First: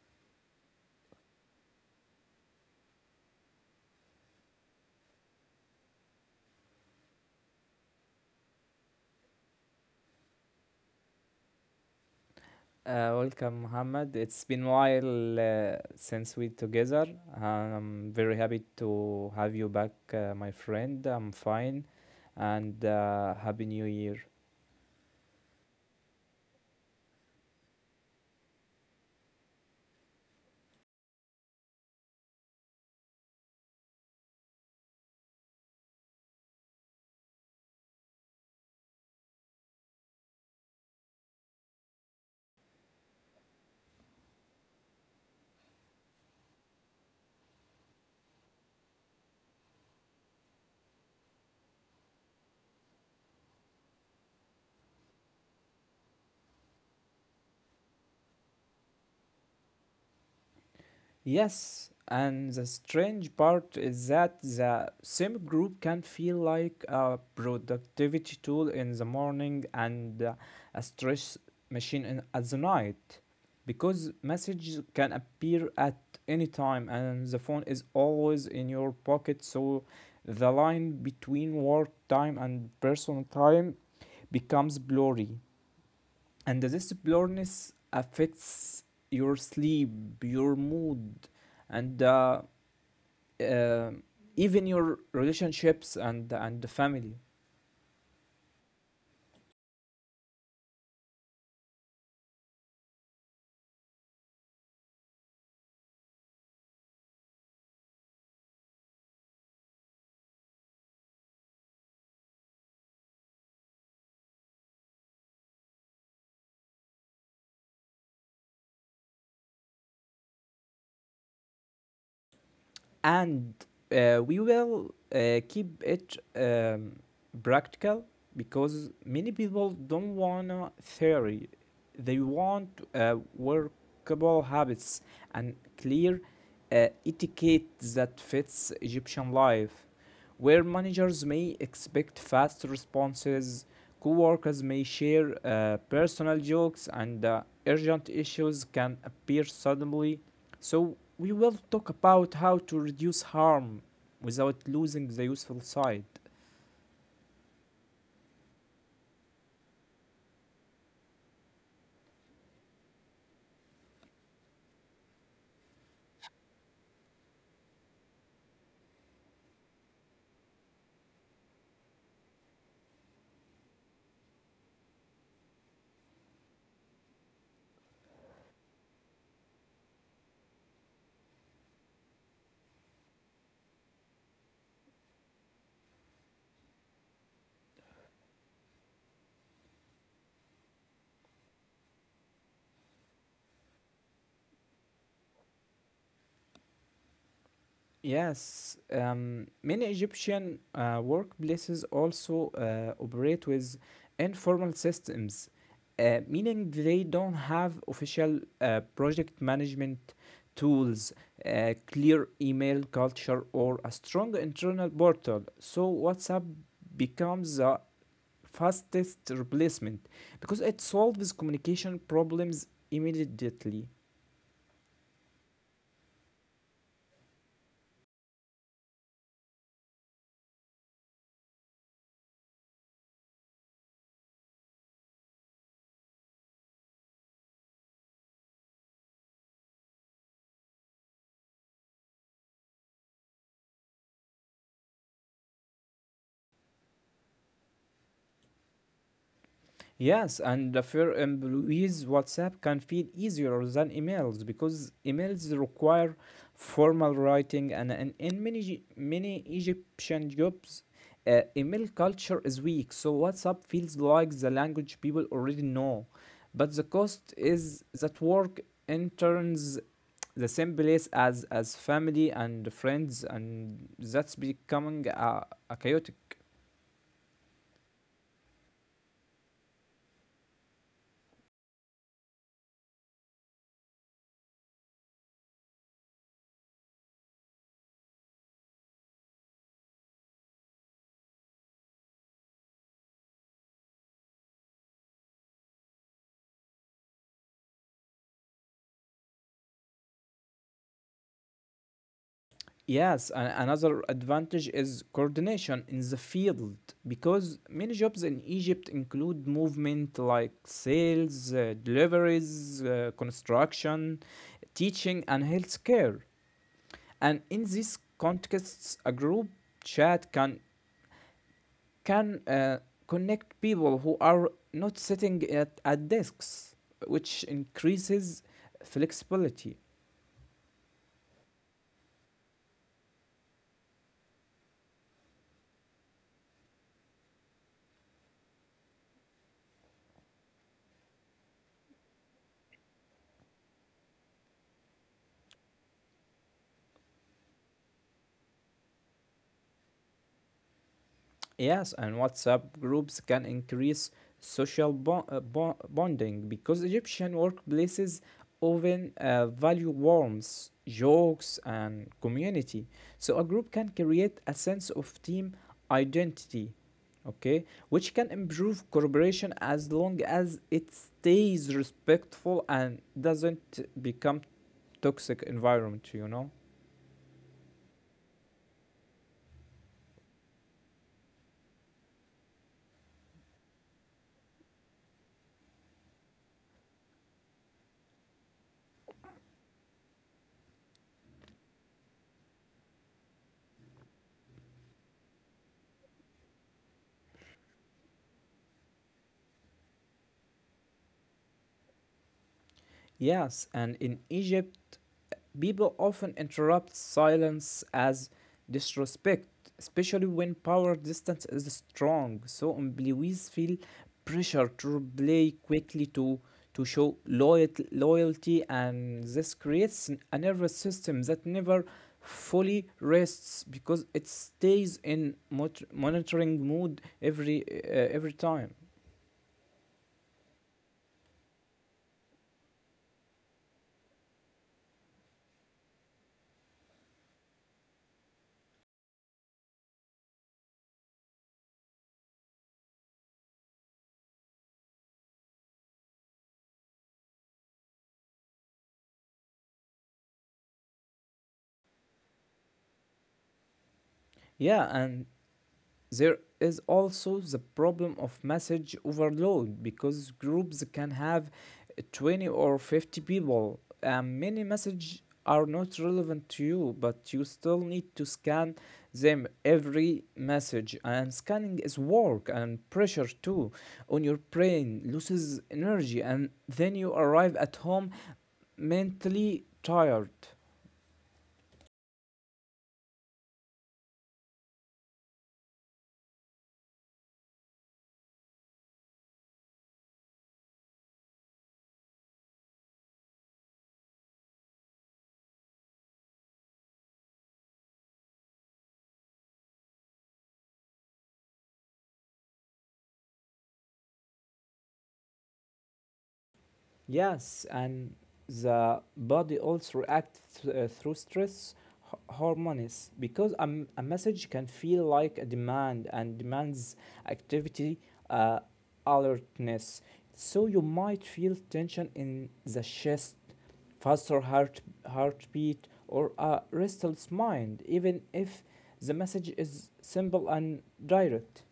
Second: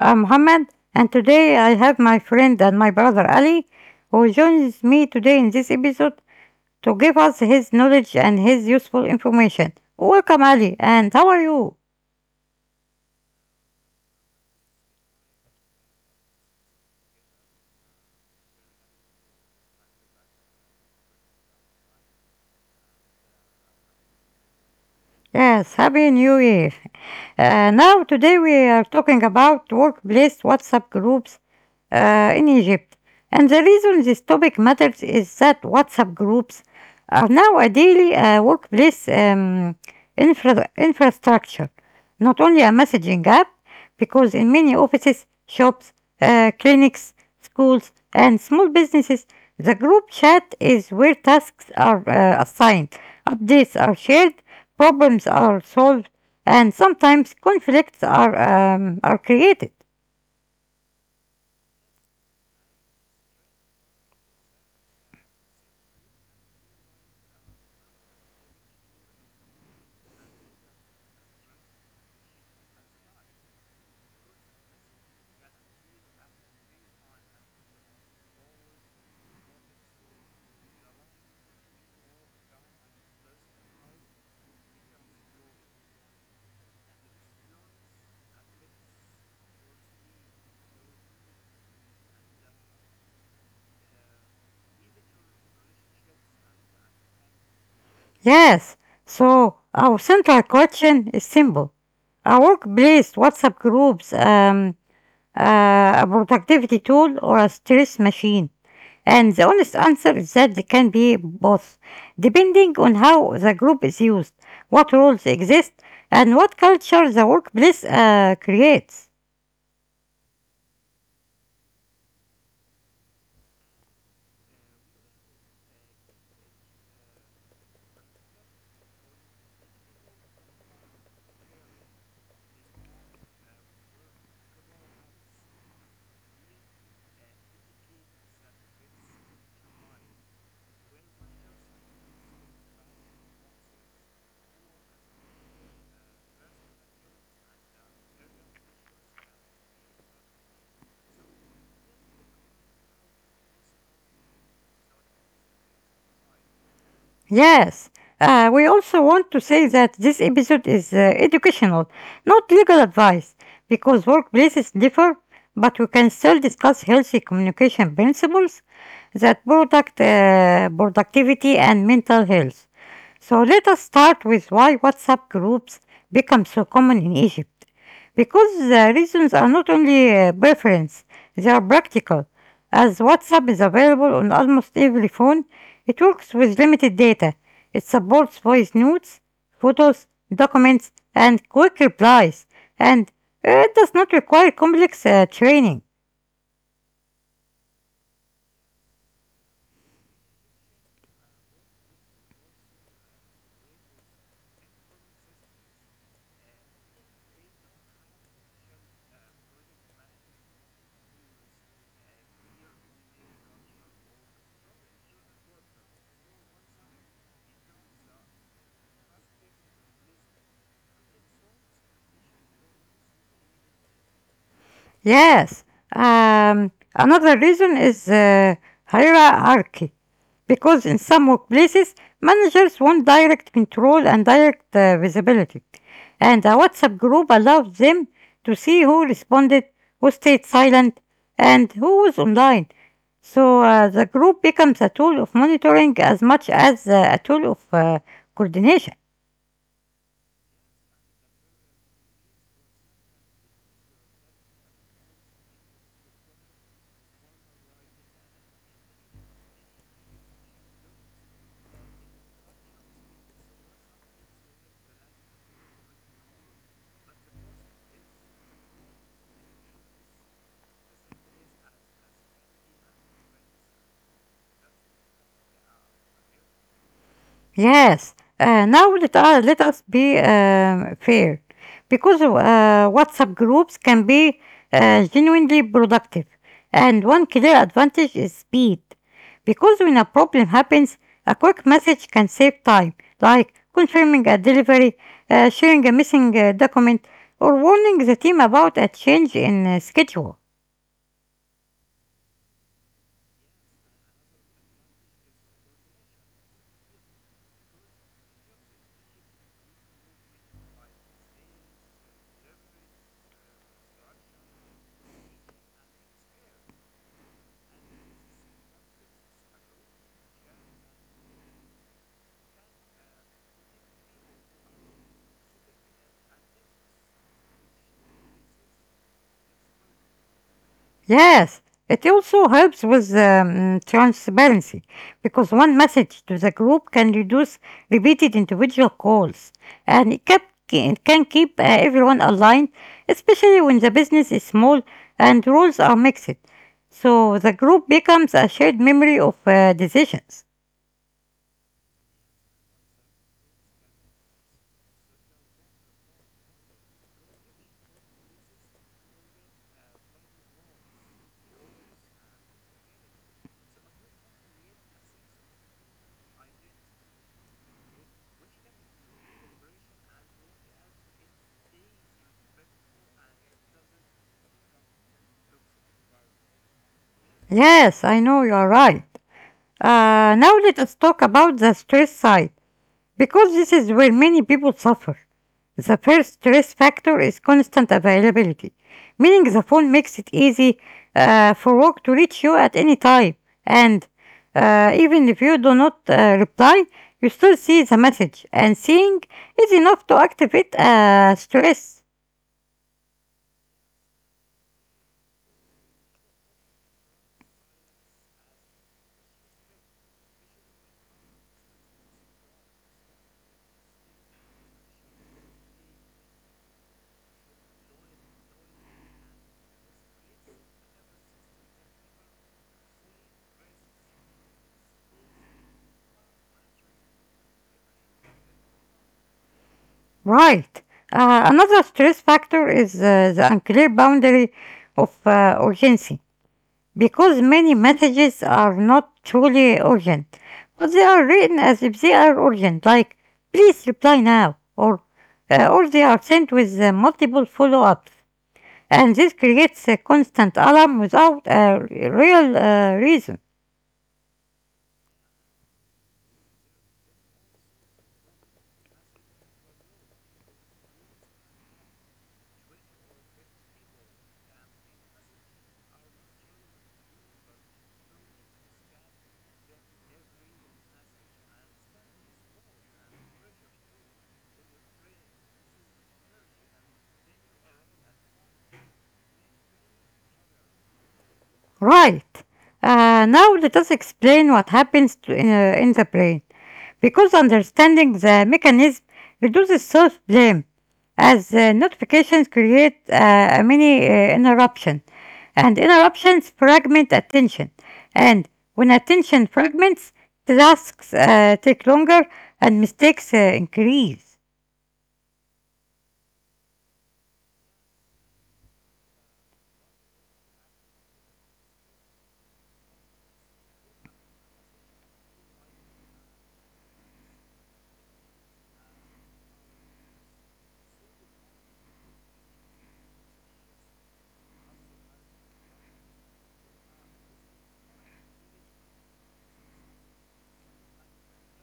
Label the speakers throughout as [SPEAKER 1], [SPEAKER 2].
[SPEAKER 1] I'm Mohammed, and today I have my friend and my brother Ali, who joins me today in this episode to give us his knowledge and his useful information. Welcome, Ali, and how are you?
[SPEAKER 2] Welcome, Muhammad. It's been a while since we together. I'm very happy to have you back, my friend. I'm fine, and happy New Year.
[SPEAKER 1] Yes, Happy New Year. Now, today we are talking about workplace WhatsApp groups in Egypt. And the reason this topic matters is that WhatsApp groups are now a daily workplace infrastructure, not only a messaging app, because in many offices, shops, clinics, schools, and small businesses, the group chat is where tasks are assigned, updates are shared, problems are solved, and sometimes conflicts are created.
[SPEAKER 2] Yes, and the strange part is that the same group can feel like a productivity tool in the morning and a stress machine in, at the night. Because messages can appear at any time and the phone is always in your pocket, so the line between work time and personal time becomes blurry and this blurriness affects your sleep, your mood, and uh, even your relationships and the family.
[SPEAKER 1] Yes, so our central question is simple. A workplace WhatsApp groups, a productivity tool, or a stress machine? And the honest answer is that they can be both, depending on how the group is used, what rules exist, and what culture the workplace creates.
[SPEAKER 2] And we will keep it practical because many people don't want to theory, they want workable habits and clear etiquette that fits Egyptian life, where managers may expect fast responses, co-workers may share personal jokes, and urgent issues can appear suddenly. So we will talk about how to reduce harm without losing the useful side.
[SPEAKER 1] Yes, we also want to say that this episode is educational, not legal advice, because workplaces differ, but we can still discuss healthy communication principles that product productivity and mental health. So let us start with why WhatsApp groups become so common in Egypt. Because the reasons are not only preference, they are practical. As WhatsApp is available on almost every phone, it works with limited data. It supports voice notes, photos, documents, and quick replies, and it does not require complex training.
[SPEAKER 2] Yes, many Egyptian workplaces also operate with informal systems, meaning they don't have official project management tools, a clear email culture, or a strong internal portal. So WhatsApp becomes the fastest replacement because it solves communication problems immediately.
[SPEAKER 1] Yes. Another reason is hierarchy, because in some workplaces, managers want direct control and direct visibility, and a WhatsApp group allows them to see who responded, who stayed silent, and who was online. So the group becomes a tool of monitoring as much as a tool of coordination.
[SPEAKER 2] Yes, and for employees, WhatsApp can feel easier than emails because emails require formal writing, and in many many Egyptian jobs, email culture is weak. So WhatsApp feels like the language people already know, but the cost is that work interns the same place as family and friends, and that's becoming a chaotic.
[SPEAKER 1] Yes. Now let us be fair, because WhatsApp groups can be genuinely productive, and one clear advantage is speed. Because when a problem happens, a quick message can save time, like confirming a delivery, sharing a missing document, or warning the team about a change in schedule.
[SPEAKER 2] Yes, and another advantage is coordination in the field, because many jobs in Egypt include movement like sales, deliveries, construction, teaching, and healthcare. And in these contexts, a group chat can can uh, connect people who are not sitting at desks, which increases flexibility.
[SPEAKER 1] Yes, it also helps with transparency because one message to the group can reduce repeated individual calls, and it can keep everyone aligned, especially when the business is small and roles are mixed. So the group becomes a shared memory of decisions.
[SPEAKER 2] Yes, and WhatsApp groups can increase social bonding because Egyptian workplaces often value warmth, jokes, and community. So a group can create a sense of team identity, okay, which can improve cooperation as long as it stays respectful and doesn't become toxic environment, you know?
[SPEAKER 1] Yes, I know you are right. Now let us talk about the stress side, because this is where many people suffer. The first stress factor is constant availability, meaning the phone makes it easy for work to reach you at any time. And even if you do not reply, you still see the message, and seeing is enough to activate stress.
[SPEAKER 2] Yes, and in Egypt, people often interrupt silence as disrespect, especially when power distance is strong. So employees feel pressure to reply quickly to show loyalty, loyalty, and this creates a nervous system that never fully rests because it stays in monitoring mood every time.
[SPEAKER 1] Right. Another stress factor is the unclear boundary of urgency, because many messages are not truly urgent, but they are written as if they are urgent, like please reply now, or they are sent with multiple follow-ups, and this creates a constant alarm without a real reason.
[SPEAKER 2] Yeah, and there is also the problem of message overload because groups can have 20 or 50 people, and many messages are not relevant to you, but you still need to scan them every message. And scanning is work and pressure too on your brain, loses energy, and then you arrive at home mentally tired.
[SPEAKER 1] Right. Now let us explain what happens in the brain, because understanding the mechanism reduces self-blame, as notifications create a mini interruption, and interruptions fragment attention. And when attention fragments, tasks take longer and mistakes increase.
[SPEAKER 2] Yes, and the body also reacts through stress hormones because a, a message can feel like a demand, and demands activity, uh, alertness. So you might feel tension in the chest, faster heartbeat, or a restless mind, even if the message is simple and direct.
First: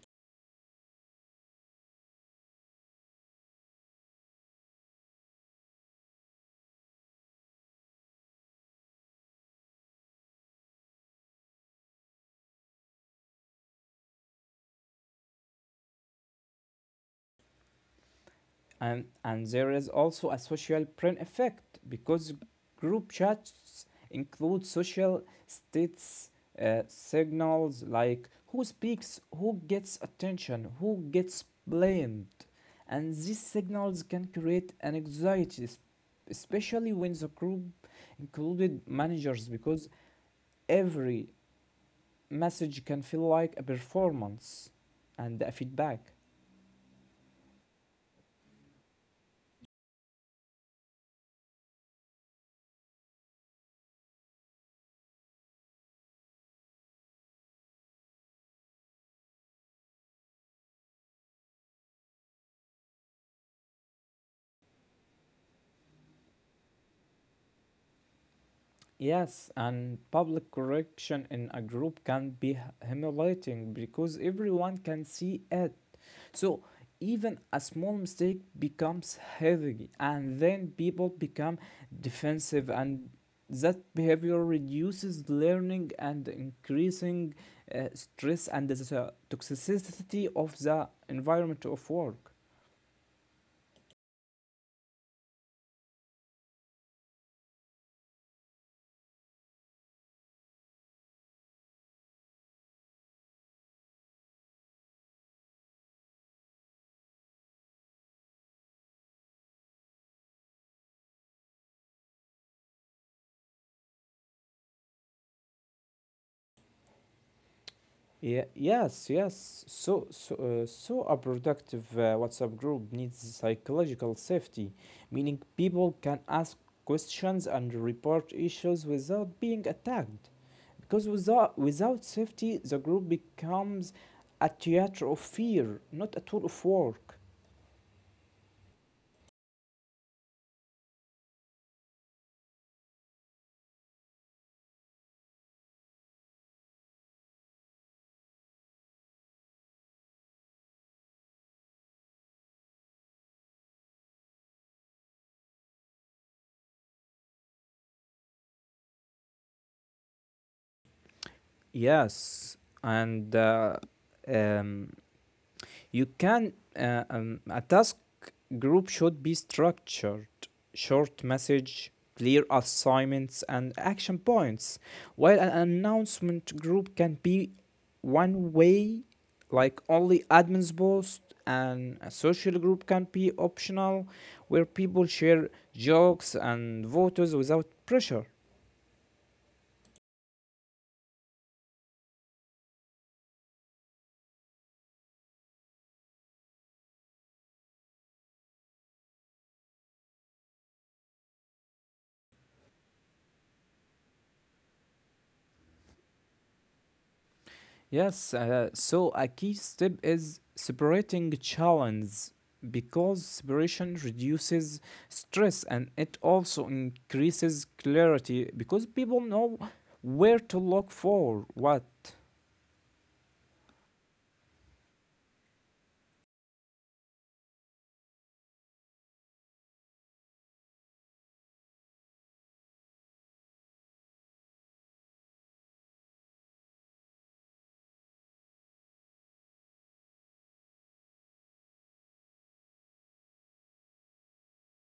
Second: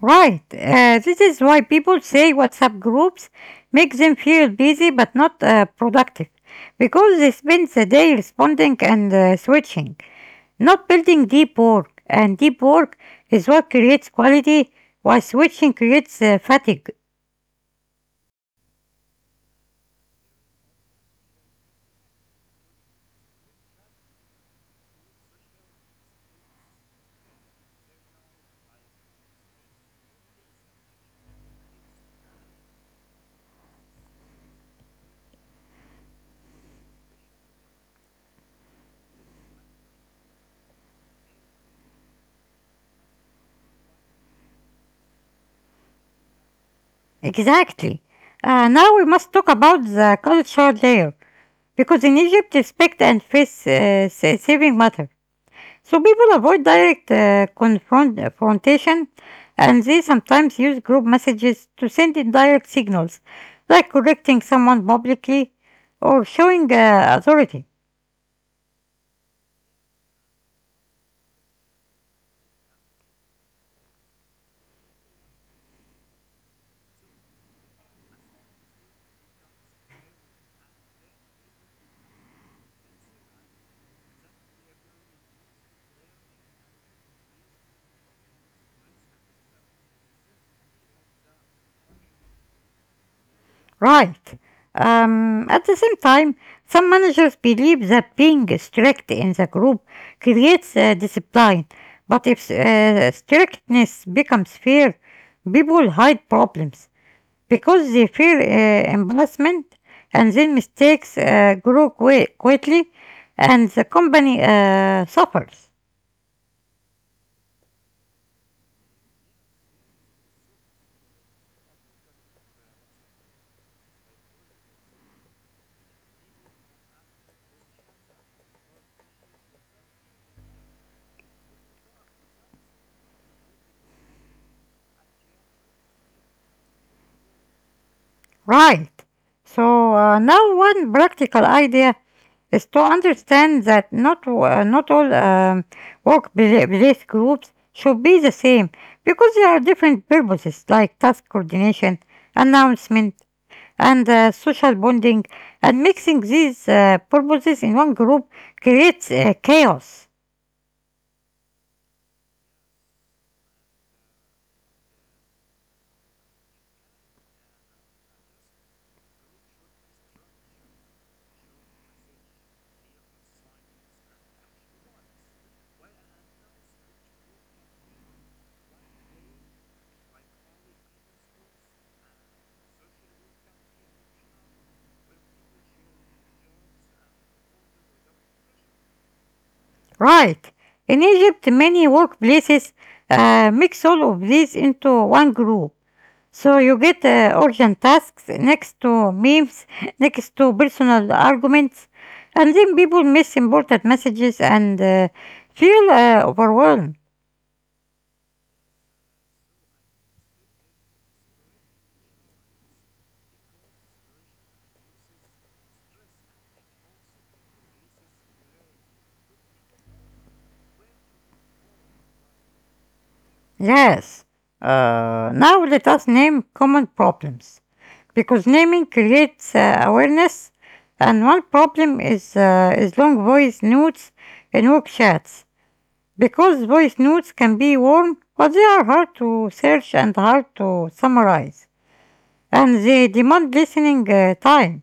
[SPEAKER 1] Right, this is why people say WhatsApp groups make them feel busy but not productive, because they spend the day responding and switching, not building deep work. And deep work is what creates quality, while switching creates fatigue.
[SPEAKER 2] And there is also a social brain effect, because group chats include social states signals like who speaks, who gets attention, who gets blamed, and these signals can create an anxiety, especially when the group included managers, because every message can feel like a performance and a feedback.
[SPEAKER 1] Exactly. Now we must talk about the cultural layer, because in Egypt, respect and face saving matter. So people avoid direct confrontation, and they sometimes use group messages to send indirect signals, like correcting someone publicly or showing authority.
[SPEAKER 2] Yes, and public correction in a group can be humiliating because everyone can see it. So even a small mistake becomes heavy, and then people become defensive, and that behavior reduces learning and increasing stress and the toxicity of the environment of work.
[SPEAKER 1] Right. At the same time, some managers believe that being strict in the group creates discipline, but if strictness becomes fear, people hide problems because they fear embarrassment, and then mistakes grow quickly and the company suffers.
[SPEAKER 2] Yeah, yes. So a productive WhatsApp group needs psychological safety, meaning people can ask questions and report issues without being attacked. Because without safety, the group becomes a theater of fear, not a tool of work.
[SPEAKER 1] Right. So now one practical idea is to understand that not all workplace groups should be the same, because there are different purposes like task coordination, announcement, and social bonding. And mixing these purposes in one group creates chaos.
[SPEAKER 2] Yes, and um, you can a task group should be structured. Short message, clear assignments, and action points. While an announcement group can be one way, like only admins post, and a social group can be optional, where people share jokes and photos without pressure.
[SPEAKER 1] Right. In Egypt, many workplaces mix all of these into one group. So you get urgent tasks next to memes, next to personal arguments, and then people miss important messages and feel overwhelmed.
[SPEAKER 2] Yes, so a key step is separating challenges because separation reduces stress, and it also increases clarity because people know where to look for what.
[SPEAKER 1] Yes. Now let us name common problems, because naming creates awareness, and one problem is long voice notes in work chats, because voice notes can be warm, but they are hard to search and hard to summarize, and they demand listening time.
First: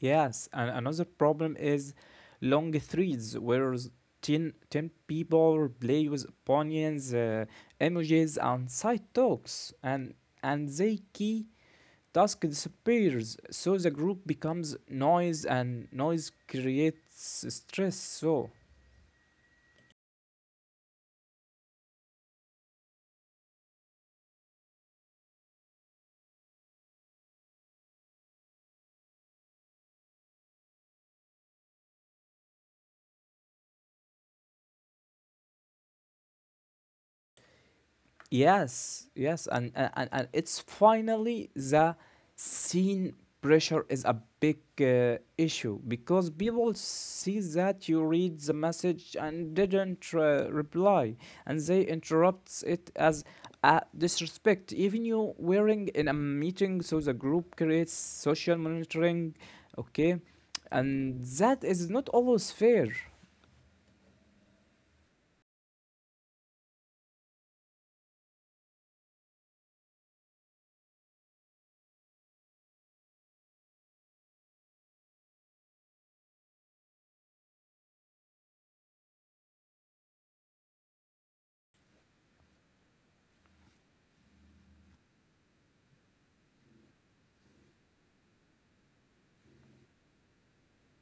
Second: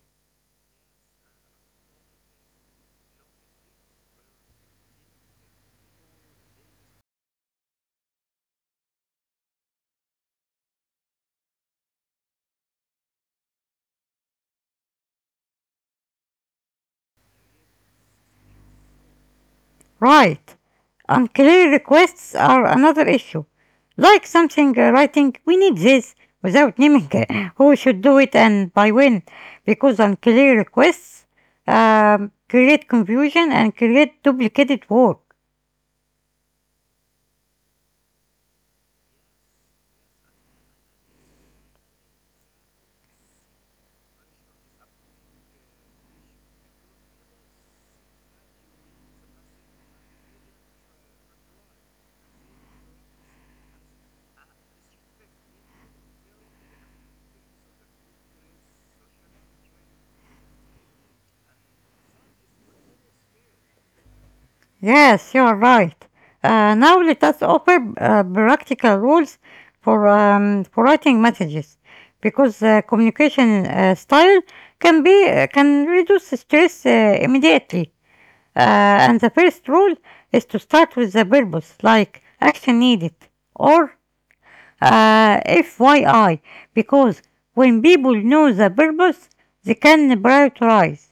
[SPEAKER 2] Yes, and another problem is long threads where ten people play with opinions, images, and side talks, and they key task disappears, so the group becomes noise and noise creates stress so.
[SPEAKER 1] Right. Unclear requests are another issue. Like something writing, we need this, without naming who should do it and by when, because unclear requests create confusion and create duplicated work.
[SPEAKER 2] Yes, and it's finally the scene pressure is a big issue because people see that you read the message and didn't reply, and they interrupt it as a disrespect. Even you wearing in a meeting, so the group creates social monitoring, okay, and that is not always fair.
[SPEAKER 1] Yes, you're right. Now let us offer practical rules for writing messages, because communication style can reduce stress immediately. And the first rule is to start with the purpose, like action needed or FYI, because when people know the purpose, they can prioritize.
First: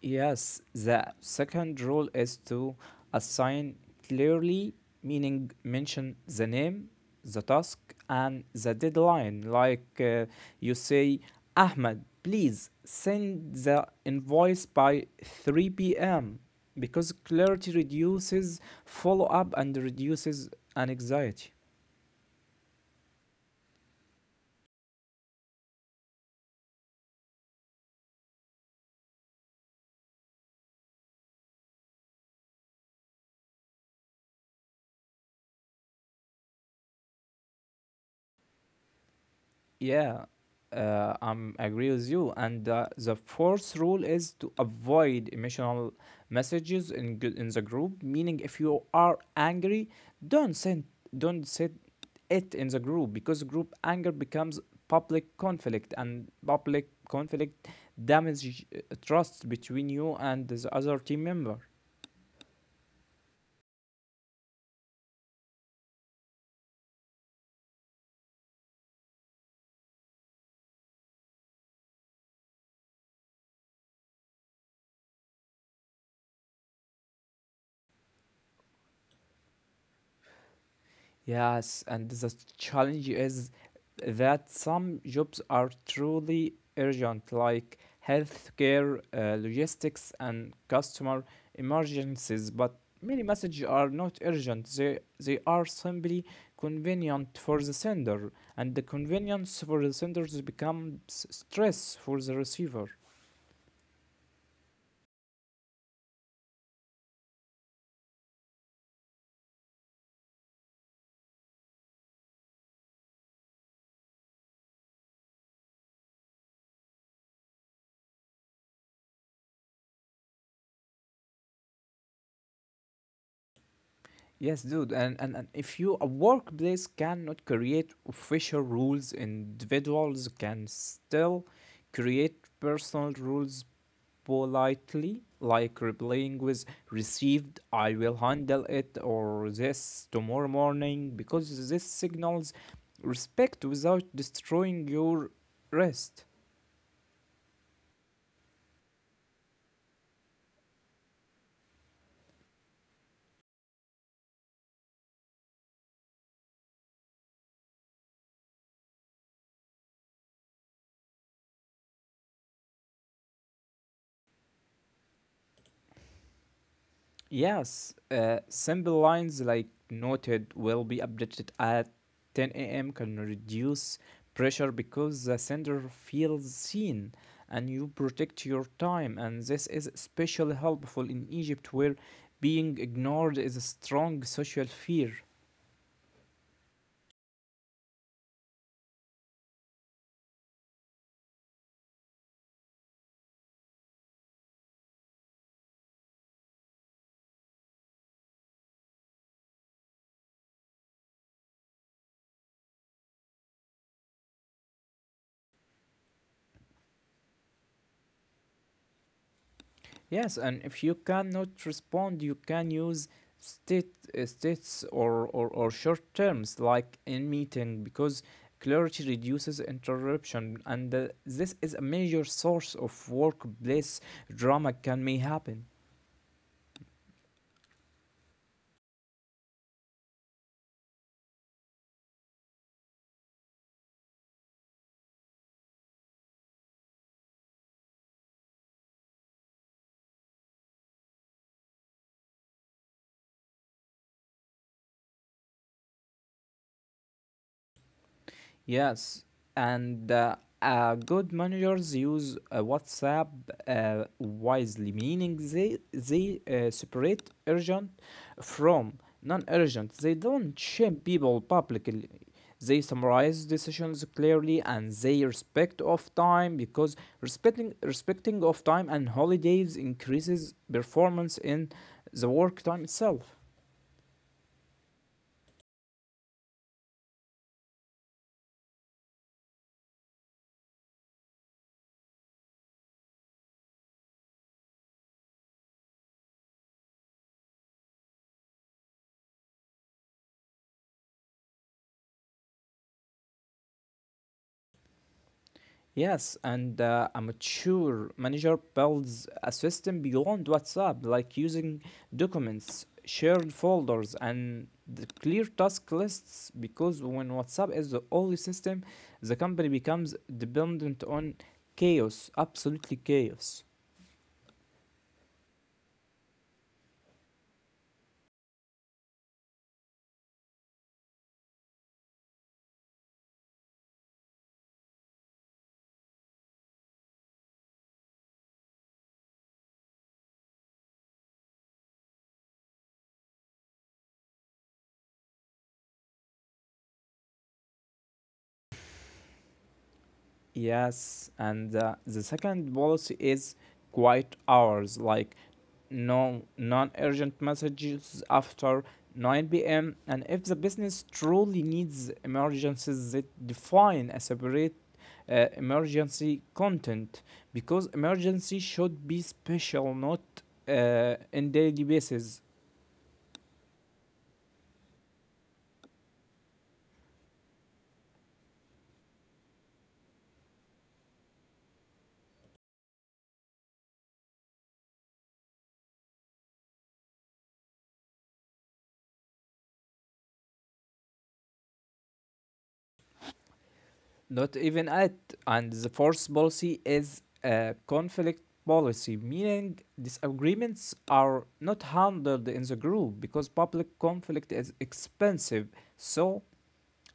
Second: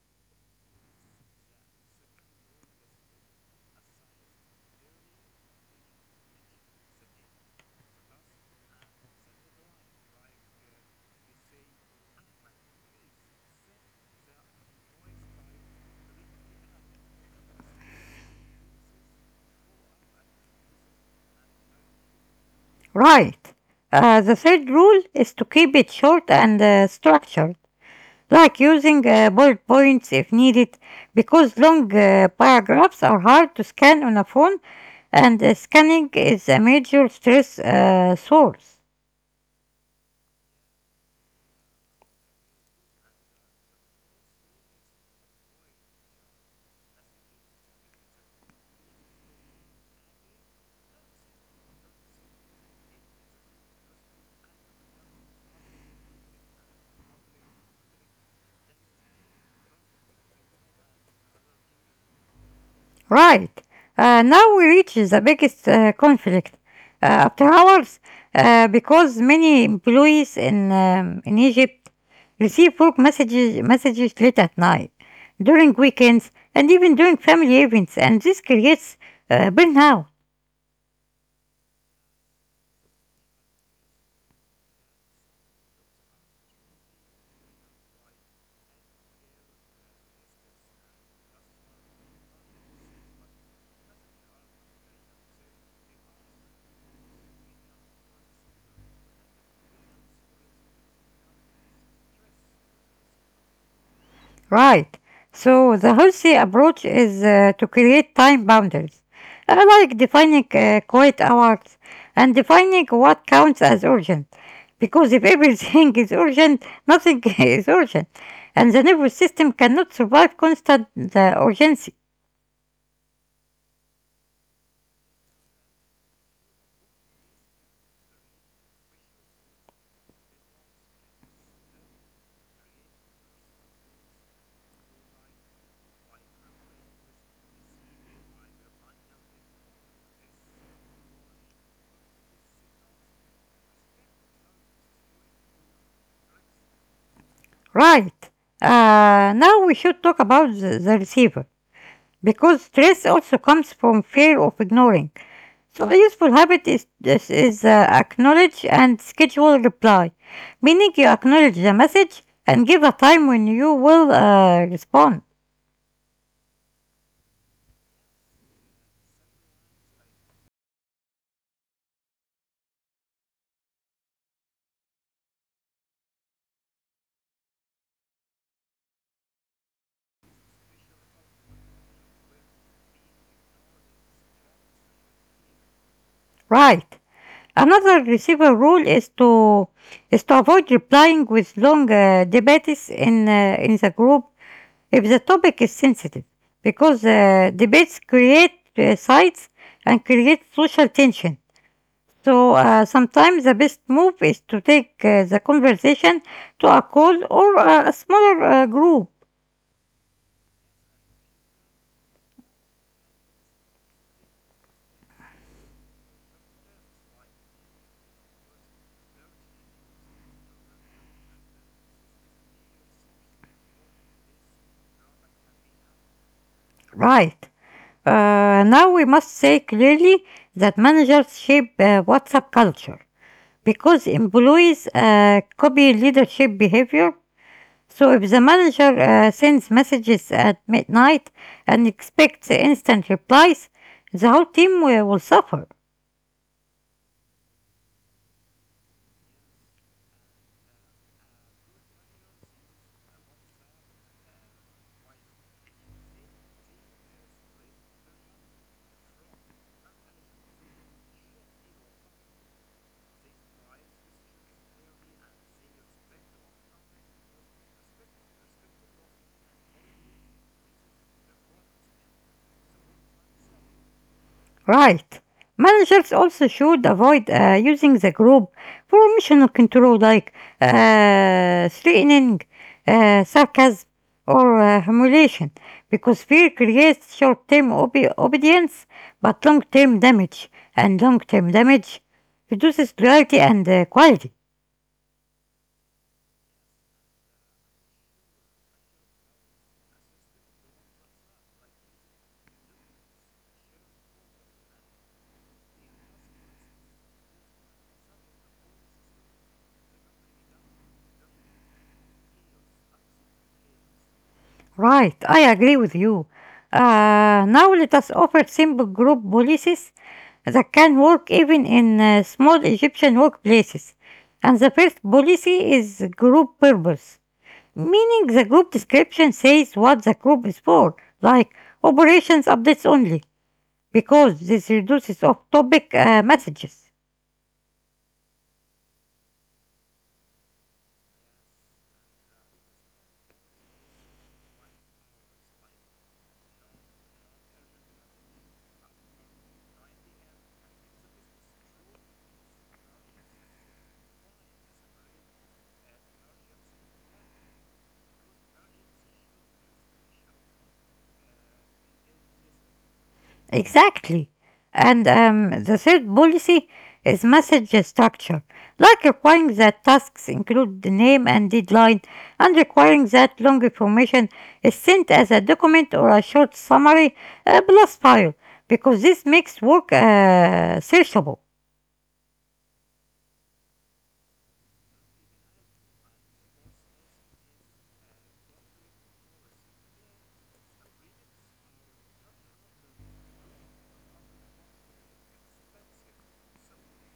[SPEAKER 2] Yes, the second rule is to assign clearly, meaning mention the name, the task, and the deadline. Like you say, Ahmed, please send the invoice by 3 p.m. because clarity reduces follow up and reduces anxiety.
[SPEAKER 1] Right. The third rule is to keep it short and structured, like using bullet points if needed, because long paragraphs are hard to scan on a phone, and scanning is a major stress source.
[SPEAKER 2] Yeah, I'm agree with you. And the fourth rule is to avoid emotional messages in in the group. Meaning, if you are angry, don't send don't send it in the group, because group anger becomes public conflict, and public conflict damage trust between you and the other team member.
[SPEAKER 1] Right. Now we reach the biggest conflict, after hours, because many employees in Egypt receive work messages late at night, during weekends, and even during family events, and this creates burnout.
[SPEAKER 2] Yes, and the challenge is that some jobs are truly urgent, like healthcare, logistics, and customer emergencies. But many messages are not urgent, they are simply convenient for the sender, and the convenience for the sender becomes stress for the receiver.
[SPEAKER 1] Right. So the healthy approach is to create time boundaries, like defining quiet hours and defining what counts as urgent. Because if everything is urgent, nothing is urgent, and the nervous system cannot survive constant urgency.
[SPEAKER 2] Yes, dude, and if you a workplace cannot create official rules, individuals can still create personal rules politely, like replying with received, I will handle it, or this tomorrow morning, because this signals respect without destroying your rest.
[SPEAKER 1] Right. Now we should talk about the receiver, because stress also comes from fear of ignoring. So a useful habit is acknowledge and schedule reply, meaning you acknowledge the message and give a time when you will respond.
[SPEAKER 2] Yes, simple lines like noted will be updated at 10 a.m. can reduce pressure because the sender feels seen and you protect your time. And this is especially helpful in Egypt where being ignored is a strong social fear.
[SPEAKER 1] Right. Another receiver rule is to avoid replying with long debates in the group if the topic is sensitive, because debates create sites and create social tension. So sometimes the best move is to take the conversation to a call or a smaller group.
[SPEAKER 2] Yes, and if you cannot respond, you can use state or short terms like in meeting, because clarity reduces interruption, and this is a major source of workplace drama can may happen.
[SPEAKER 1] Right. Now we must say clearly that managers shape WhatsApp culture, because employees copy leadership behavior. So if the manager sends messages at midnight and expects instant replies, the whole team will suffer.
[SPEAKER 2] Yes, and good managers use WhatsApp wisely, meaning they separate urgent from non-urgent. They don't shame people publicly. They summarize decisions clearly, and they respect of time, because respecting of time and holidays increases performance in the work time itself.
[SPEAKER 1] Right. Managers also should avoid using the group for emotional control, like threatening, sarcasm, or humiliation, because fear creates short term obedience but long term damage, and long term damage reduces loyalty and quality.
[SPEAKER 2] Yes, and a mature manager builds a system beyond WhatsApp, like using documents, shared folders, and the clear task lists. Because when WhatsApp is the only system, the company becomes dependent on chaos, absolutely chaos.
[SPEAKER 1] Right, I agree with you. Now let us offer simple group policies that can work even in small Egyptian workplaces. And the first policy is group purpose, meaning the group description says what the group is for, like operations updates only, because this reduces off topic messages.
[SPEAKER 2] Yes, and the second policy is quiet hours, like no non-urgent messages after 9 p.m. And if the business truly needs emergencies, they define a separate emergency content, because emergency should be special, not in daily basis.
[SPEAKER 1] Exactly. And the third policy is message structure, like requiring that tasks include the name and deadline, and requiring that long information is sent as a document or a short summary plus file, because this makes work searchable.
[SPEAKER 2] Not even at, and the fourth policy is a conflict policy, meaning disagreements are not handled in the group because public conflict is expensive, so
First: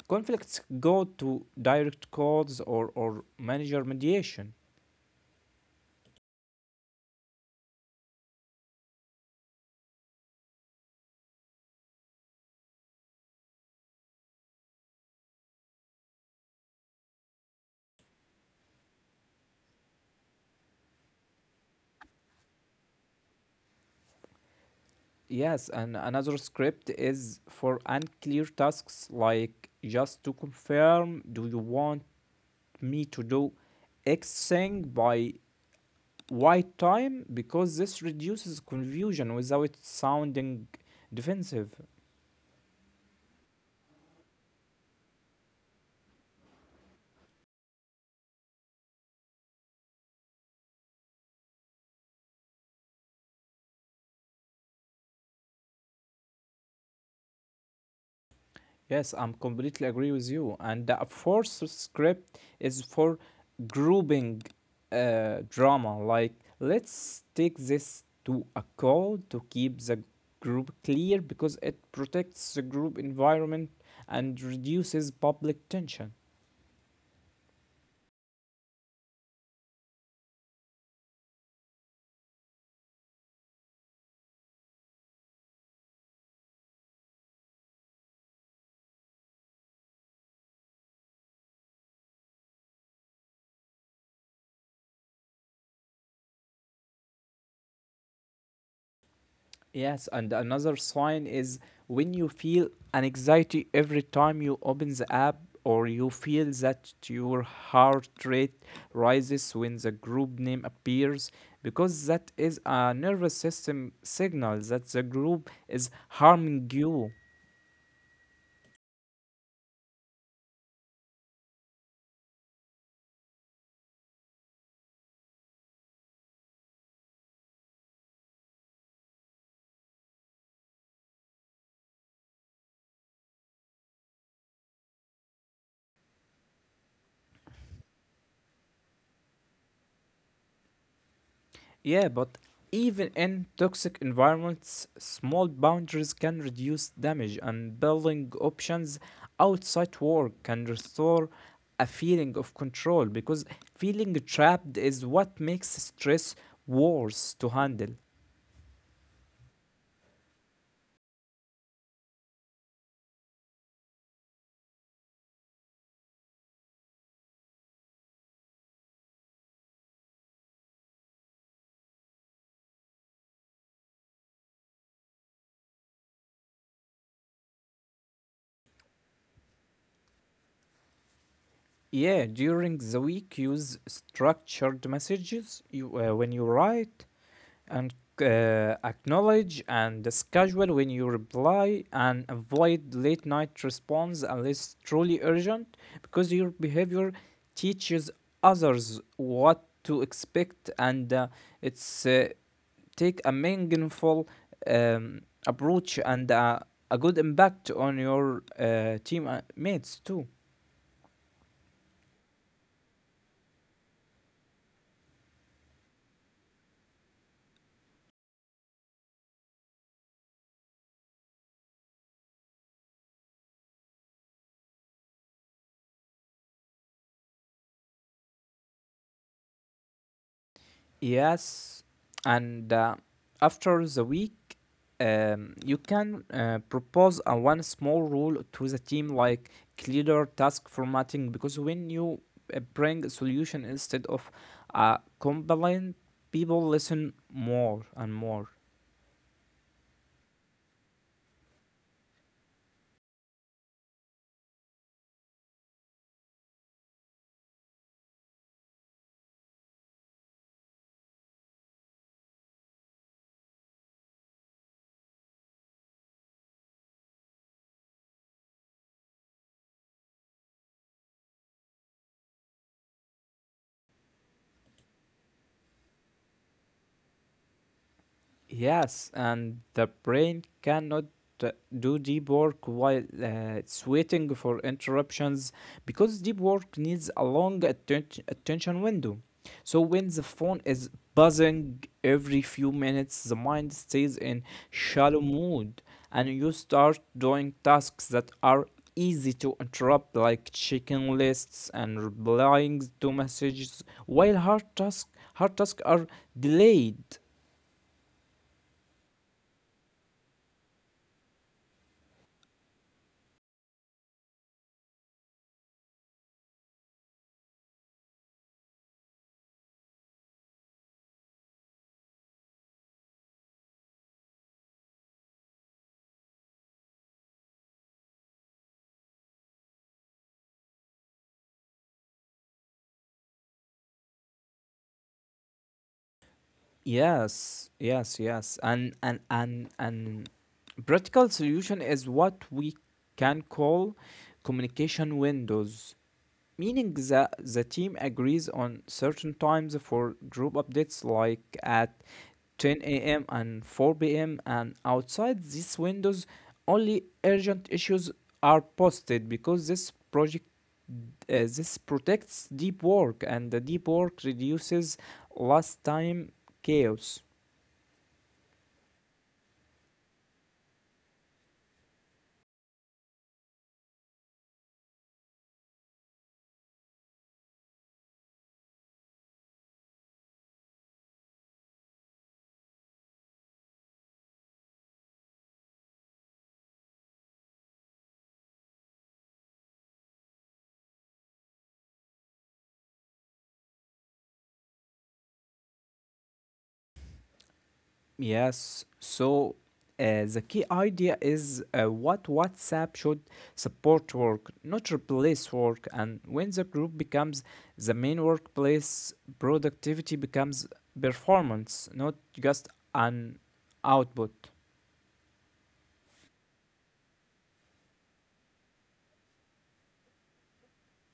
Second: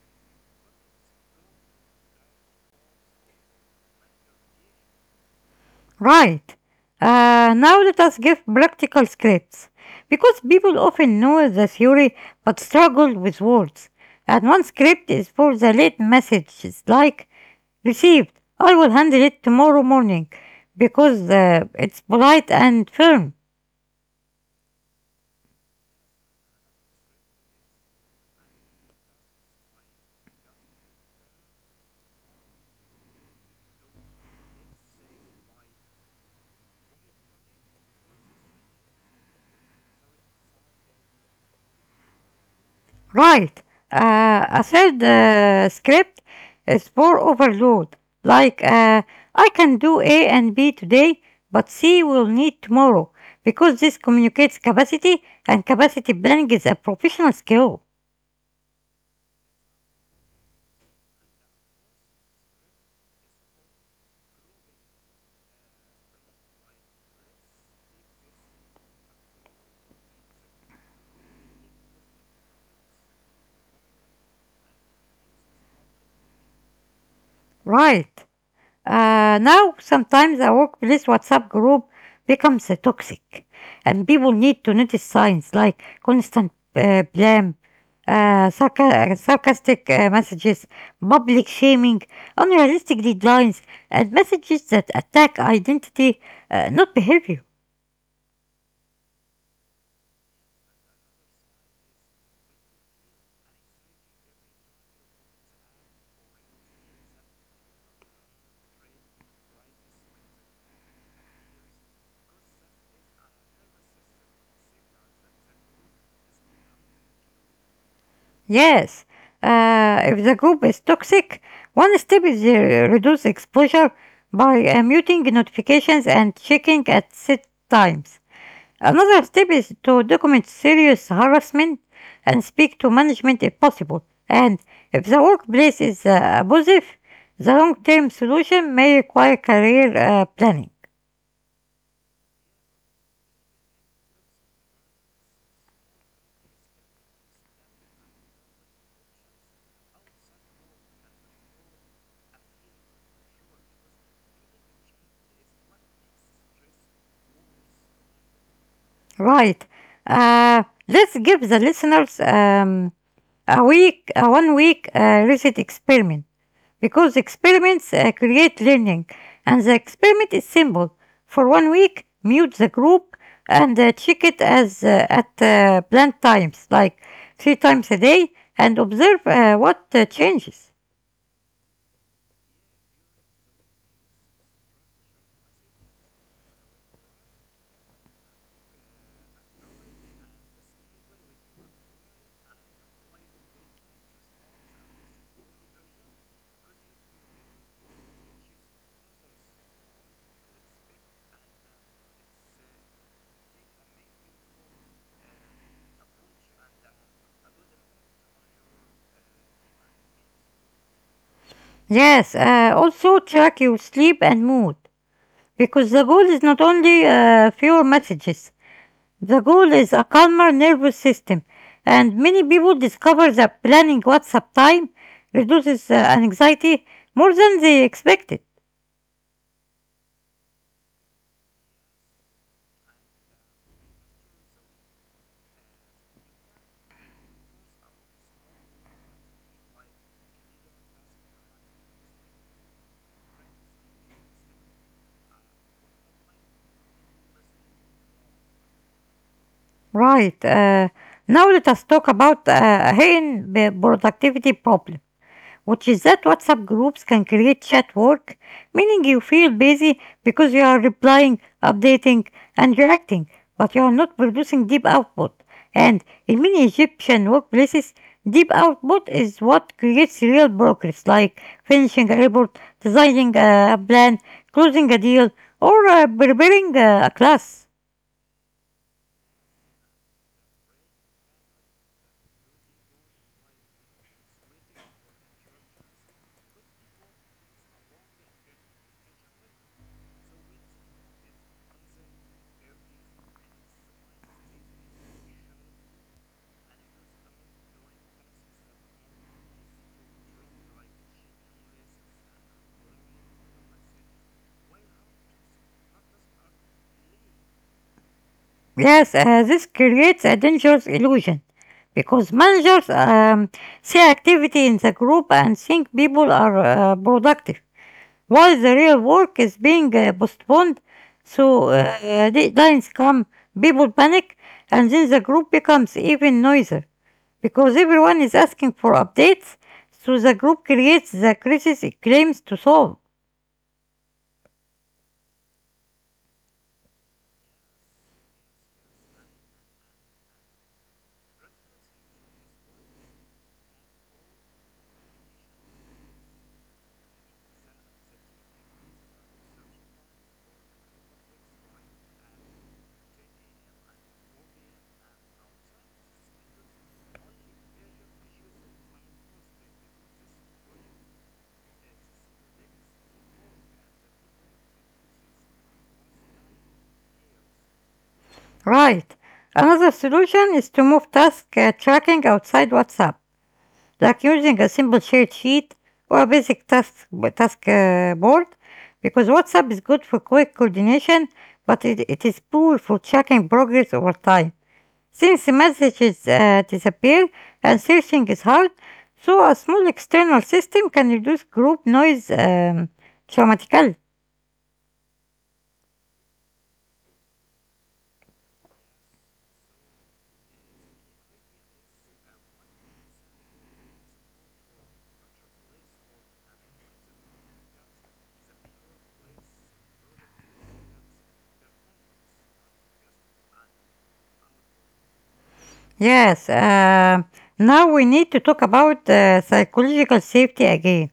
[SPEAKER 2] conflicts go to direct codes, or manager mediation.
[SPEAKER 1] Right. Now let us give practical scripts, because people often know the theory but struggle with words. And one script is for the late messages, like received, I will handle it tomorrow morning, because it's polite and firm.
[SPEAKER 2] Yes, and another script is for unclear tasks, like just to confirm, do you want me to do x thing by Why time? Because this reduces confusion without sounding defensive.
[SPEAKER 1] Right. A third script is for overload. Like, I can do A and B today, but C will need tomorrow, because this communicates capacity, and capacity planning is a professional skill.
[SPEAKER 2] Yes, I'm completely agree with you. And the fourth script is for grouping drama. Like, let's take this to a call to keep the group clear, because it protects the group environment and reduces public tension.
[SPEAKER 1] Right. Now, sometimes a workplace WhatsApp group becomes toxic, and people need to notice signs like constant blame, sarcastic messages, public shaming, unrealistic deadlines, and messages that attack identity, not behavior.
[SPEAKER 2] Yes, and another sign is when you feel an anxiety every time you open the app or you feel that your heart rate rises when the group name appears, because that is a nervous system signal that the group is harming you.
[SPEAKER 1] Yes, if the group is toxic, one step is reduce exposure by muting notifications and checking at set times. Another step is to document serious harassment and speak to management if possible. And if the workplace is abusive, the long-term solution may require career planning.
[SPEAKER 2] Yeah, but even in toxic environments, small boundaries can reduce damage, and building options outside work can restore a feeling of control, because feeling trapped is what makes stress worse to handle.
[SPEAKER 1] Right. Let's give the listeners a one-week reset experiment, because experiments create learning, and the experiment is simple. For 1 week, mute the group and check it as at planned times, like three times a day, and observe what changes.
[SPEAKER 2] Yeah, during the week, use structured messages when you write, and acknowledge and schedule when you reply, and avoid late night response unless truly urgent, because your behavior teaches others what to expect, and it's take a meaningful approach and a good impact on your team mates too.
[SPEAKER 1] Yes, also track your sleep and mood, because the goal is not only fewer messages. The goal is a calmer nervous system, and many people discover that planning WhatsApp time reduces anxiety more than they expected.
[SPEAKER 2] Yes, and after the week, you can propose a one small rule to the team, like clearer task formatting, because when you bring a solution instead of a complaint, people listen more and more.
[SPEAKER 1] Right. Now let us talk about hidden productivity problem, which is that WhatsApp groups can create chat work, meaning you feel busy because you are replying, updating, and reacting, but you are not producing deep output. And in many Egyptian workplaces, deep output is what creates real progress, like finishing a report, designing a plan, closing a deal, or preparing a class.
[SPEAKER 2] Yes, and the brain cannot uh, do deep work while it's waiting for interruptions, because deep work needs a long attention window. So when the phone is buzzing every few minutes, the mind stays in shallow mood, and you start doing tasks that are easy to interrupt like checking lists and replying to messages while hard tasks are delayed.
[SPEAKER 1] Yes, this creates a dangerous illusion because managers see activity in the group and think people are productive, while the real work is being postponed. So deadlines come, people panic, and then the group becomes even noisier because everyone is asking for updates. So the group creates the crisis it claims to solve.
[SPEAKER 2] Yes, yes, yes. And practical solution is what we can call communication windows, meaning that the team agrees on certain times for group updates like at 10 a.m. and 4 p.m., and outside these windows only urgent issues are posted because this protects deep work, and the deep work reduces last time chaos.
[SPEAKER 1] Right. Another solution is to move task tracking outside WhatsApp, like using a simple shared sheet or a basic task, task board, because WhatsApp is good for quick coordination, but it is poor for tracking progress over time. Since the messages disappear and searching is hard, so a small external system can reduce group noise dramatically.
[SPEAKER 2] Yes, so the key idea is what WhatsApp should support work, not replace work. And when the group becomes the main workplace, productivity becomes performance, not just an output.
[SPEAKER 1] Yes, now we need to talk about psychological safety again,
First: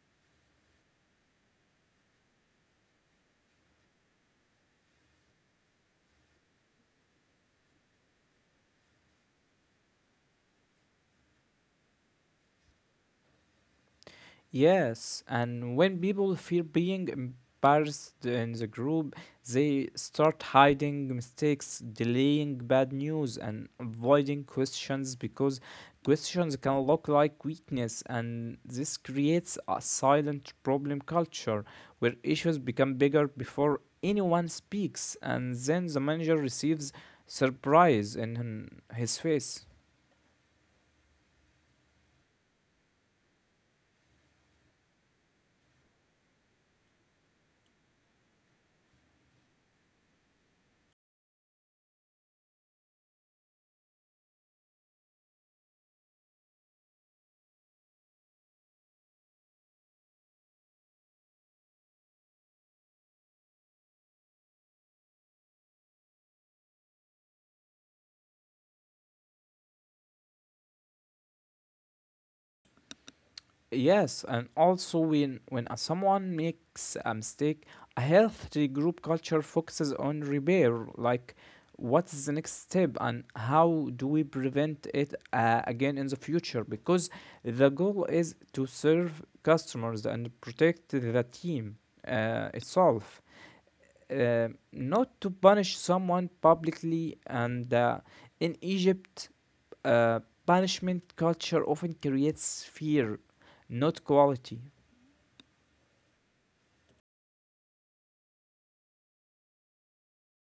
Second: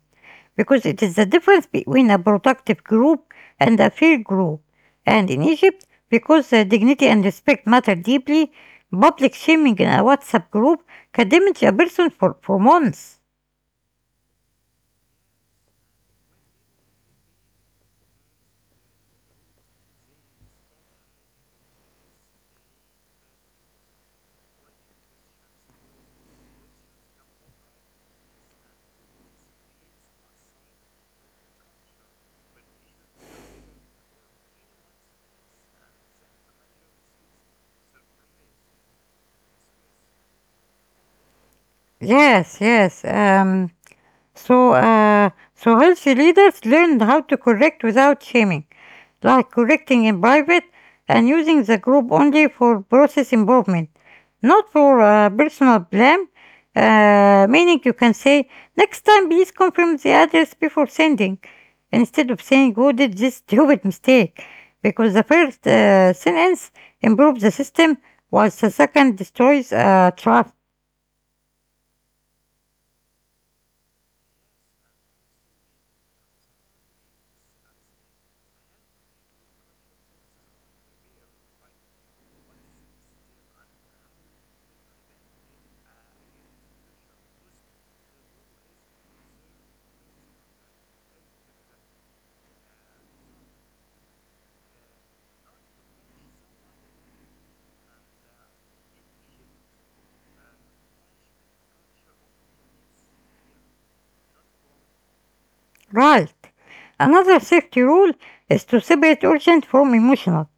[SPEAKER 1] because it is the difference between a productive group and a fair group. And in Egypt, because dignity and respect matter deeply, public shaming in a WhatsApp group can damage a person for months.
[SPEAKER 2] Yes, and when people fear being embarrassed in the group, they start hiding mistakes, delaying bad news, and avoiding questions because questions can look like weakness, and this creates a silent problem culture where issues become bigger before anyone speaks, and then the manager receives surprise in his face.
[SPEAKER 1] Yes, yes. So, uh, so healthy leaders learned how to correct without shaming, like collecting in private and using the group only for process improvement, not for personal blame. Meaning you can say, next time please confirm the address before sending, instead of saying who did this stupid mistake, because the first sentence improves the system, while the second destroys trust.
[SPEAKER 2] Yes, and also when a someone makes a mistake, a healthy group culture focuses on repair, like what's the next step and how do we prevent it again in the future? Because the goal is to serve customers and protect the team itself, not to punish someone publicly. And in Egypt, uh, punishment culture often creates fear, not quality,
[SPEAKER 1] Right. Another safety rule is to separate urgent from emotional,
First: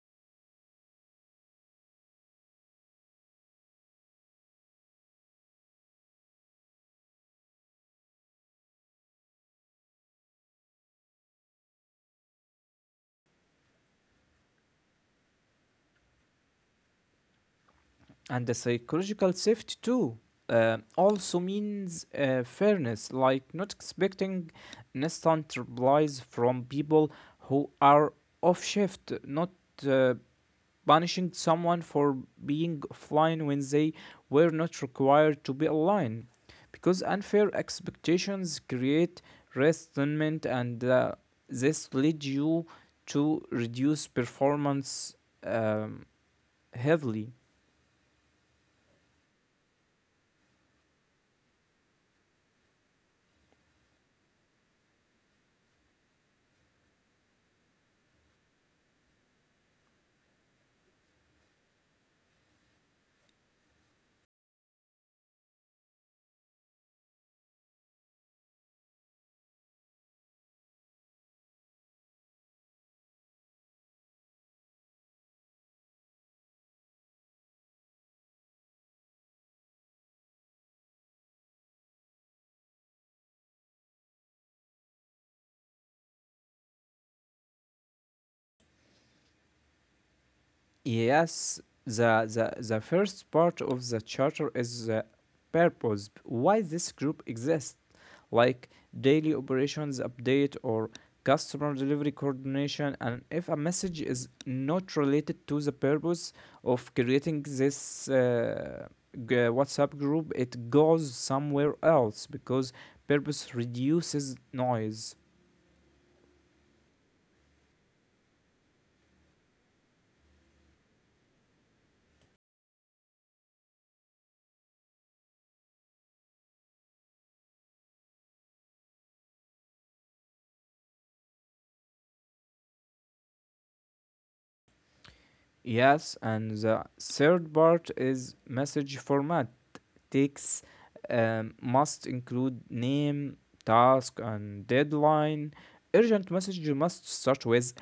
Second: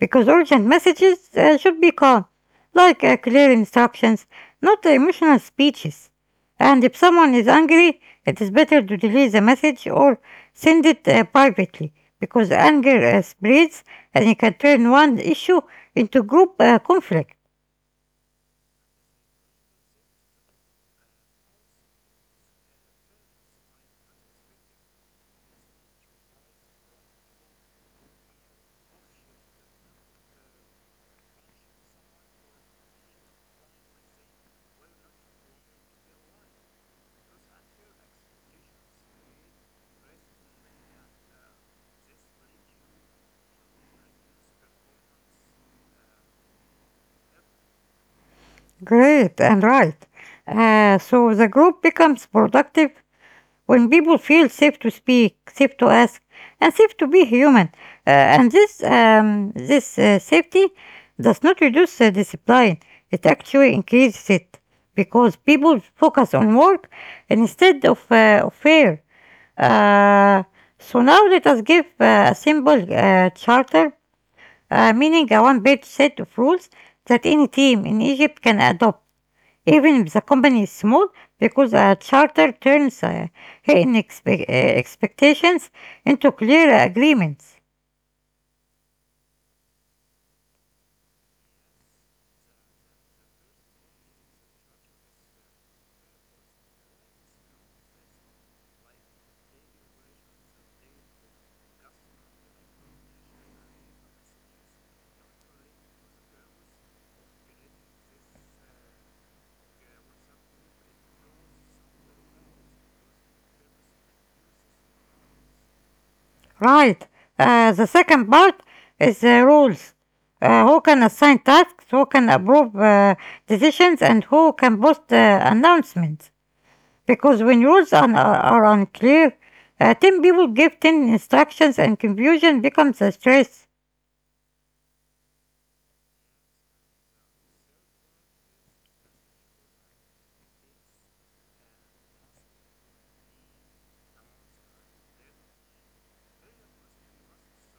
[SPEAKER 1] because urgent messages should be calm, like clear instructions, not emotional speeches. And if someone is angry, it is better to delete the message or send it privately, because anger spreads and it can turn one issue into group conflict.
[SPEAKER 2] and the psychological safety too. Also means fairness, like not expecting instant replies from people who are off shift, not uh, punishing someone for being offline when they were not required to be online. Because unfair expectations create resentment, and this leads you to reduce performance um, heavily.
[SPEAKER 1] Great and right. So the group becomes productive when people feel safe to speak, safe to ask, and safe to be human. And this safety does not reduce discipline; it actually increases it because people focus on work instead of fear. Uh, so now let us give a simple charter, meaning a one-page set of rules that any team in Egypt can adopt even if the company is small, because a charter turns hidden expectations into clear agreements.
[SPEAKER 2] Yes, the first part of the charter is the purpose why this group exists, like daily operations update or customer delivery coordination. And if a message is not related to the purpose of creating this WhatsApp group, it goes somewhere else because purpose reduces noise.
[SPEAKER 1] Right. The second part is the rules. Who can assign tasks, who can approve decisions, and who can post announcements. Because when rules are unclear, 10 people give 10 instructions and confusion becomes a stress.
[SPEAKER 2] Yes, and the third part is message format. Takes must include name, task, and deadline. Urgent message must start with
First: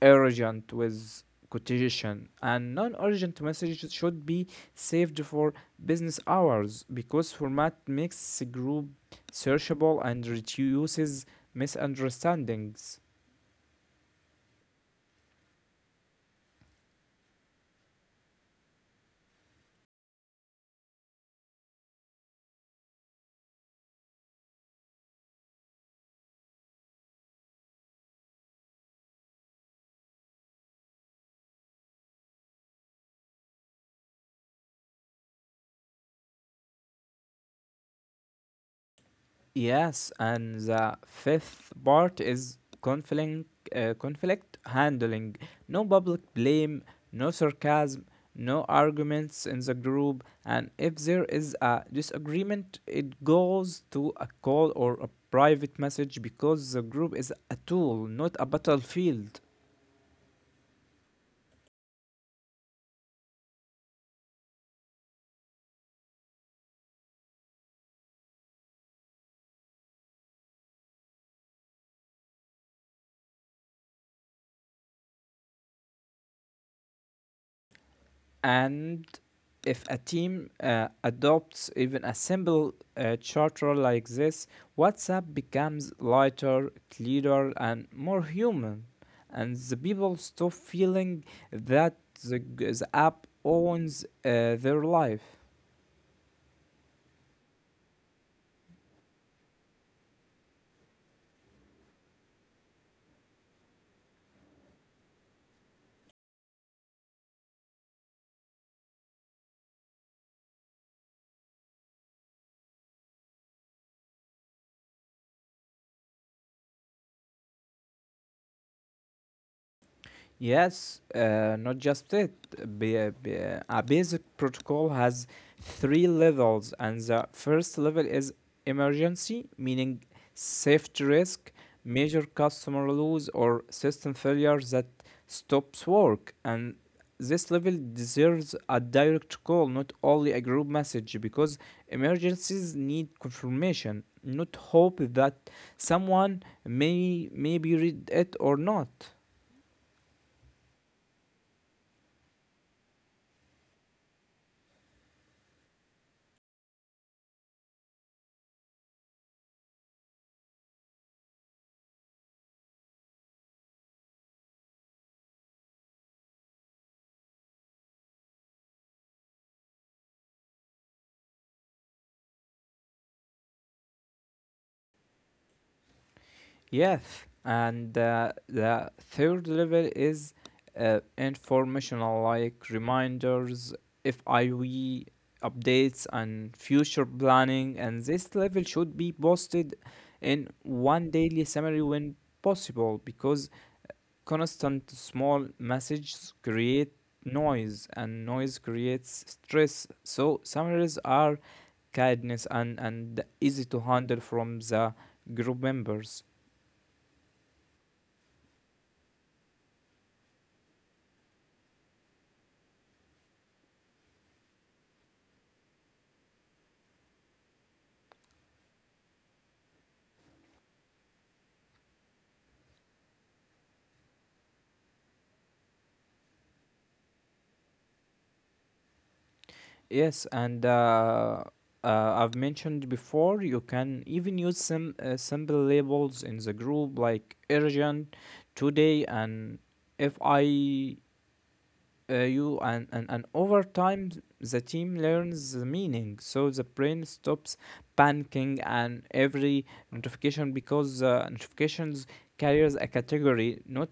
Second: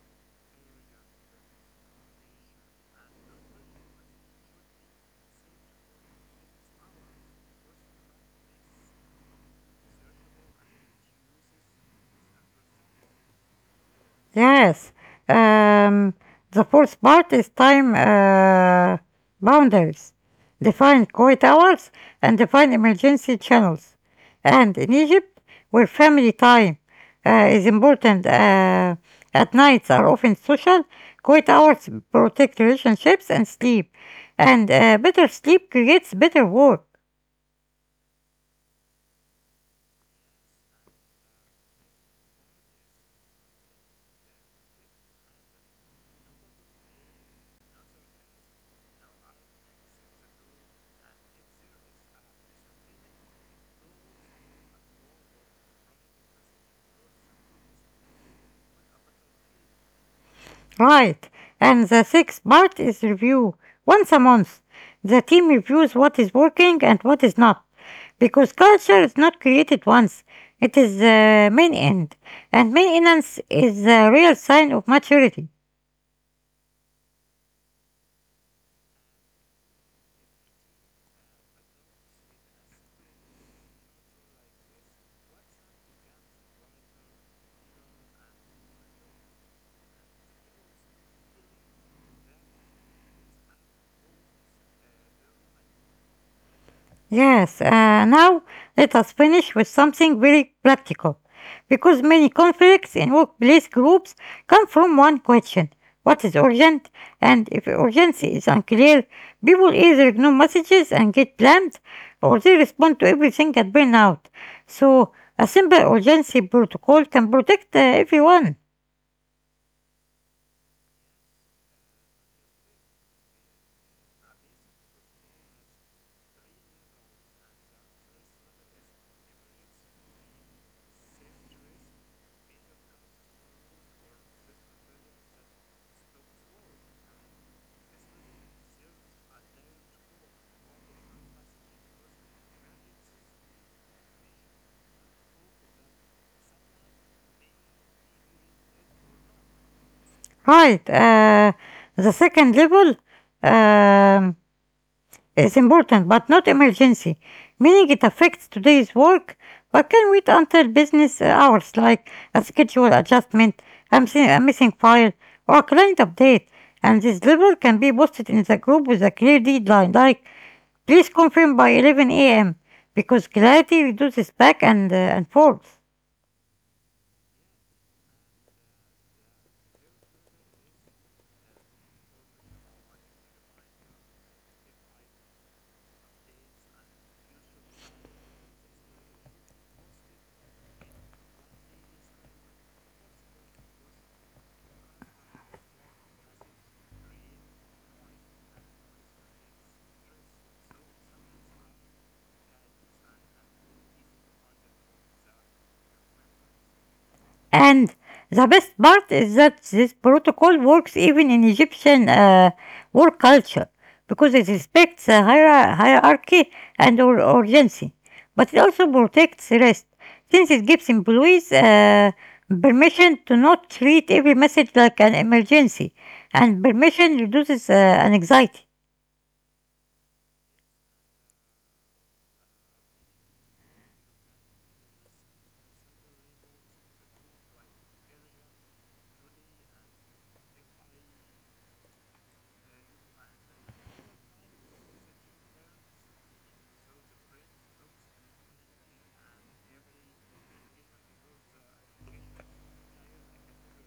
[SPEAKER 2] urgent with quotation, and non-urgent messages should be saved for business hours because format makes group searchable and reduces misunderstandings.
[SPEAKER 1] Yes, um, the fourth part is time boundaries. Define quiet hours and define emergency channels. And in Egypt, where family time is important, at nights are often social, quiet hours protect relationships and sleep. And better sleep creates better work.
[SPEAKER 2] Yes, and the fifth part is conflict, conflict handling. No public blame, no sarcasm, no arguments in the group, and if there is a disagreement, it goes to a call or a private message because the group is a tool, not a battlefield.
[SPEAKER 1] Right. And the sixth part is review. Once a month, the team reviews what is working and what is not. Because culture is not created once, it is the main end. And maintenance is the real sign of maturity.
[SPEAKER 2] And if a team adopts even a simple charter like this, WhatsApp becomes lighter, clearer, and more human. And the people stop feeling that the app owns their life.
[SPEAKER 1] Yes, now let us finish with something very practical, because many conflicts in workplace groups come from one question: what is urgent? And if urgency is unclear, people either ignore messages and get blamed, or they respond to everything and burn out. So, a simple urgency protocol can protect everyone.
[SPEAKER 2] Yes, not just it. A basic protocol has three levels, and the first level is emergency, meaning safety risk, major customer loss, or system failure that stops work. And this level deserves a direct call, not only a group message, because emergencies need confirmation, not hope that someone may maybe read it or not.
[SPEAKER 1] Right. The second level, Um, is important but not emergency, meaning it affects today's work but can wait until business hours, like a schedule adjustment, a missing file, or a client update. And this level can be posted in the group with a clear deadline, like please confirm by 11 a.m., because clarity reduces back and forth.
[SPEAKER 2] Yes, and the third level is informational, like reminders, FIV updates, and future planning. And this level should be posted in one daily summary when possible because constant small messages create noise, and noise creates stress, so summaries are kindness and easy to handle from the group members.
[SPEAKER 1] And the best part is that this protocol works even in Egyptian work culture because it respects hierarchy and urgency, but it also protects rest since it gives employees permission to not treat every message like an emergency, and permission reduces anxiety.
[SPEAKER 2] Yes, and I've mentioned before, you can even use some simple labels in the group like urgent, today, and if I you and over time the team learns the meaning, so the brain stops panicking and every notification because notifications carries a category, not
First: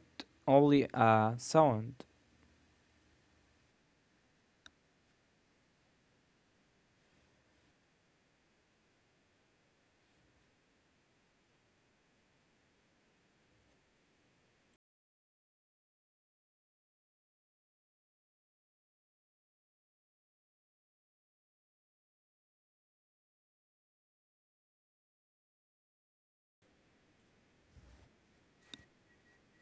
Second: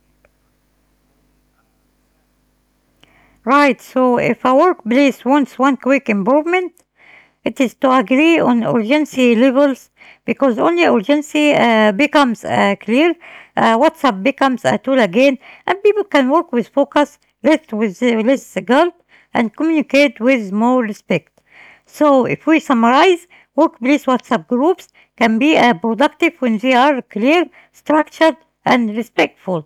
[SPEAKER 2] only a sound.
[SPEAKER 1] Right, so if a workplace wants one quick improvement, it is to agree on urgency levels, because only urgency becomes clear. WhatsApp becomes a tool again, and people can work with focus, less with less guilt, and communicate with more respect. So, if we summarize, workplace WhatsApp groups can be productive when they are clear, structured, and respectful,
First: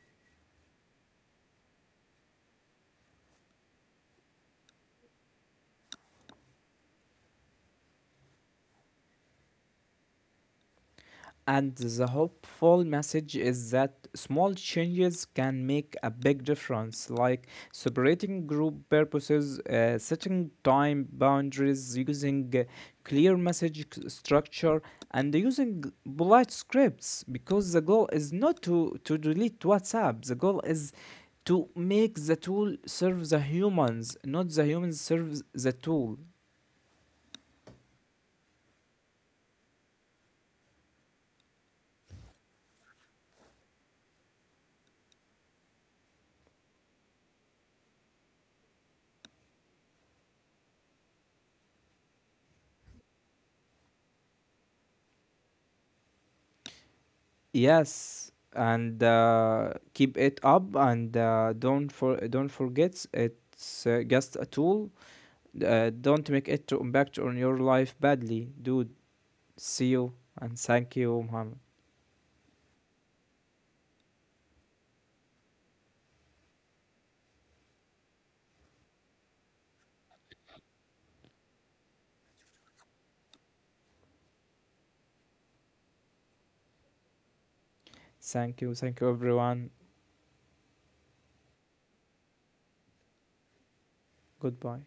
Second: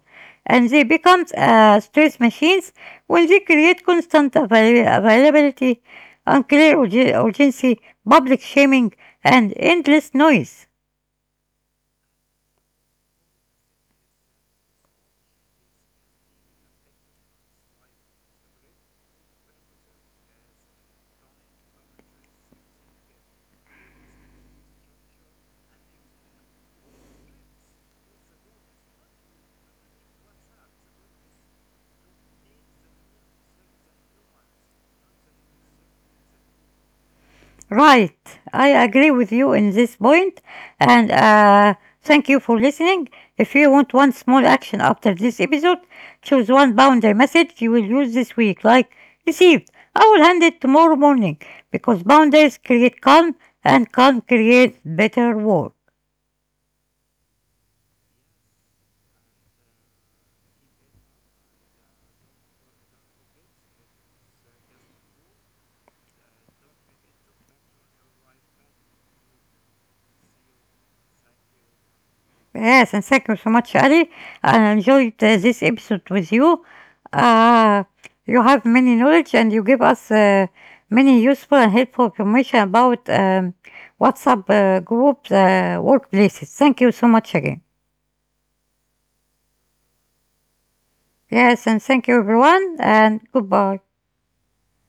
[SPEAKER 1] and they become stress machines when they create constant availability, unclear urgency, public shaming, and endless noise.
[SPEAKER 2] And the hopeful message is that small changes can make a big difference, like separating group purposes, setting time boundaries, using clear structure, and using polite scripts. Because the goal is not to delete WhatsApp; the goal is to make the tool serve the humans, not the humans serve the tool.
[SPEAKER 1] Right, I agree with you in this point, and thank you for listening. If you want one small action after this episode, choose one boundary message you will use this week, like received. I will hand it tomorrow morning, because boundaries create calm and calm creates better work.
[SPEAKER 2] Yes, and keep it up, and don't forget it's just a tool. Don't make it to impact on your life badly, dude. See you, and thank you, Muhammad.
[SPEAKER 1] Yes, and thank you so much, Ali. I enjoyed this episode with you. Uh, you have many knowledge and you give us many useful and helpful information about WhatsApp groups, workplaces. Thank you so much again.
[SPEAKER 2] Thank you, everyone.
[SPEAKER 1] Yes, and thank you, everyone, and goodbye.
[SPEAKER 2] Goodbye.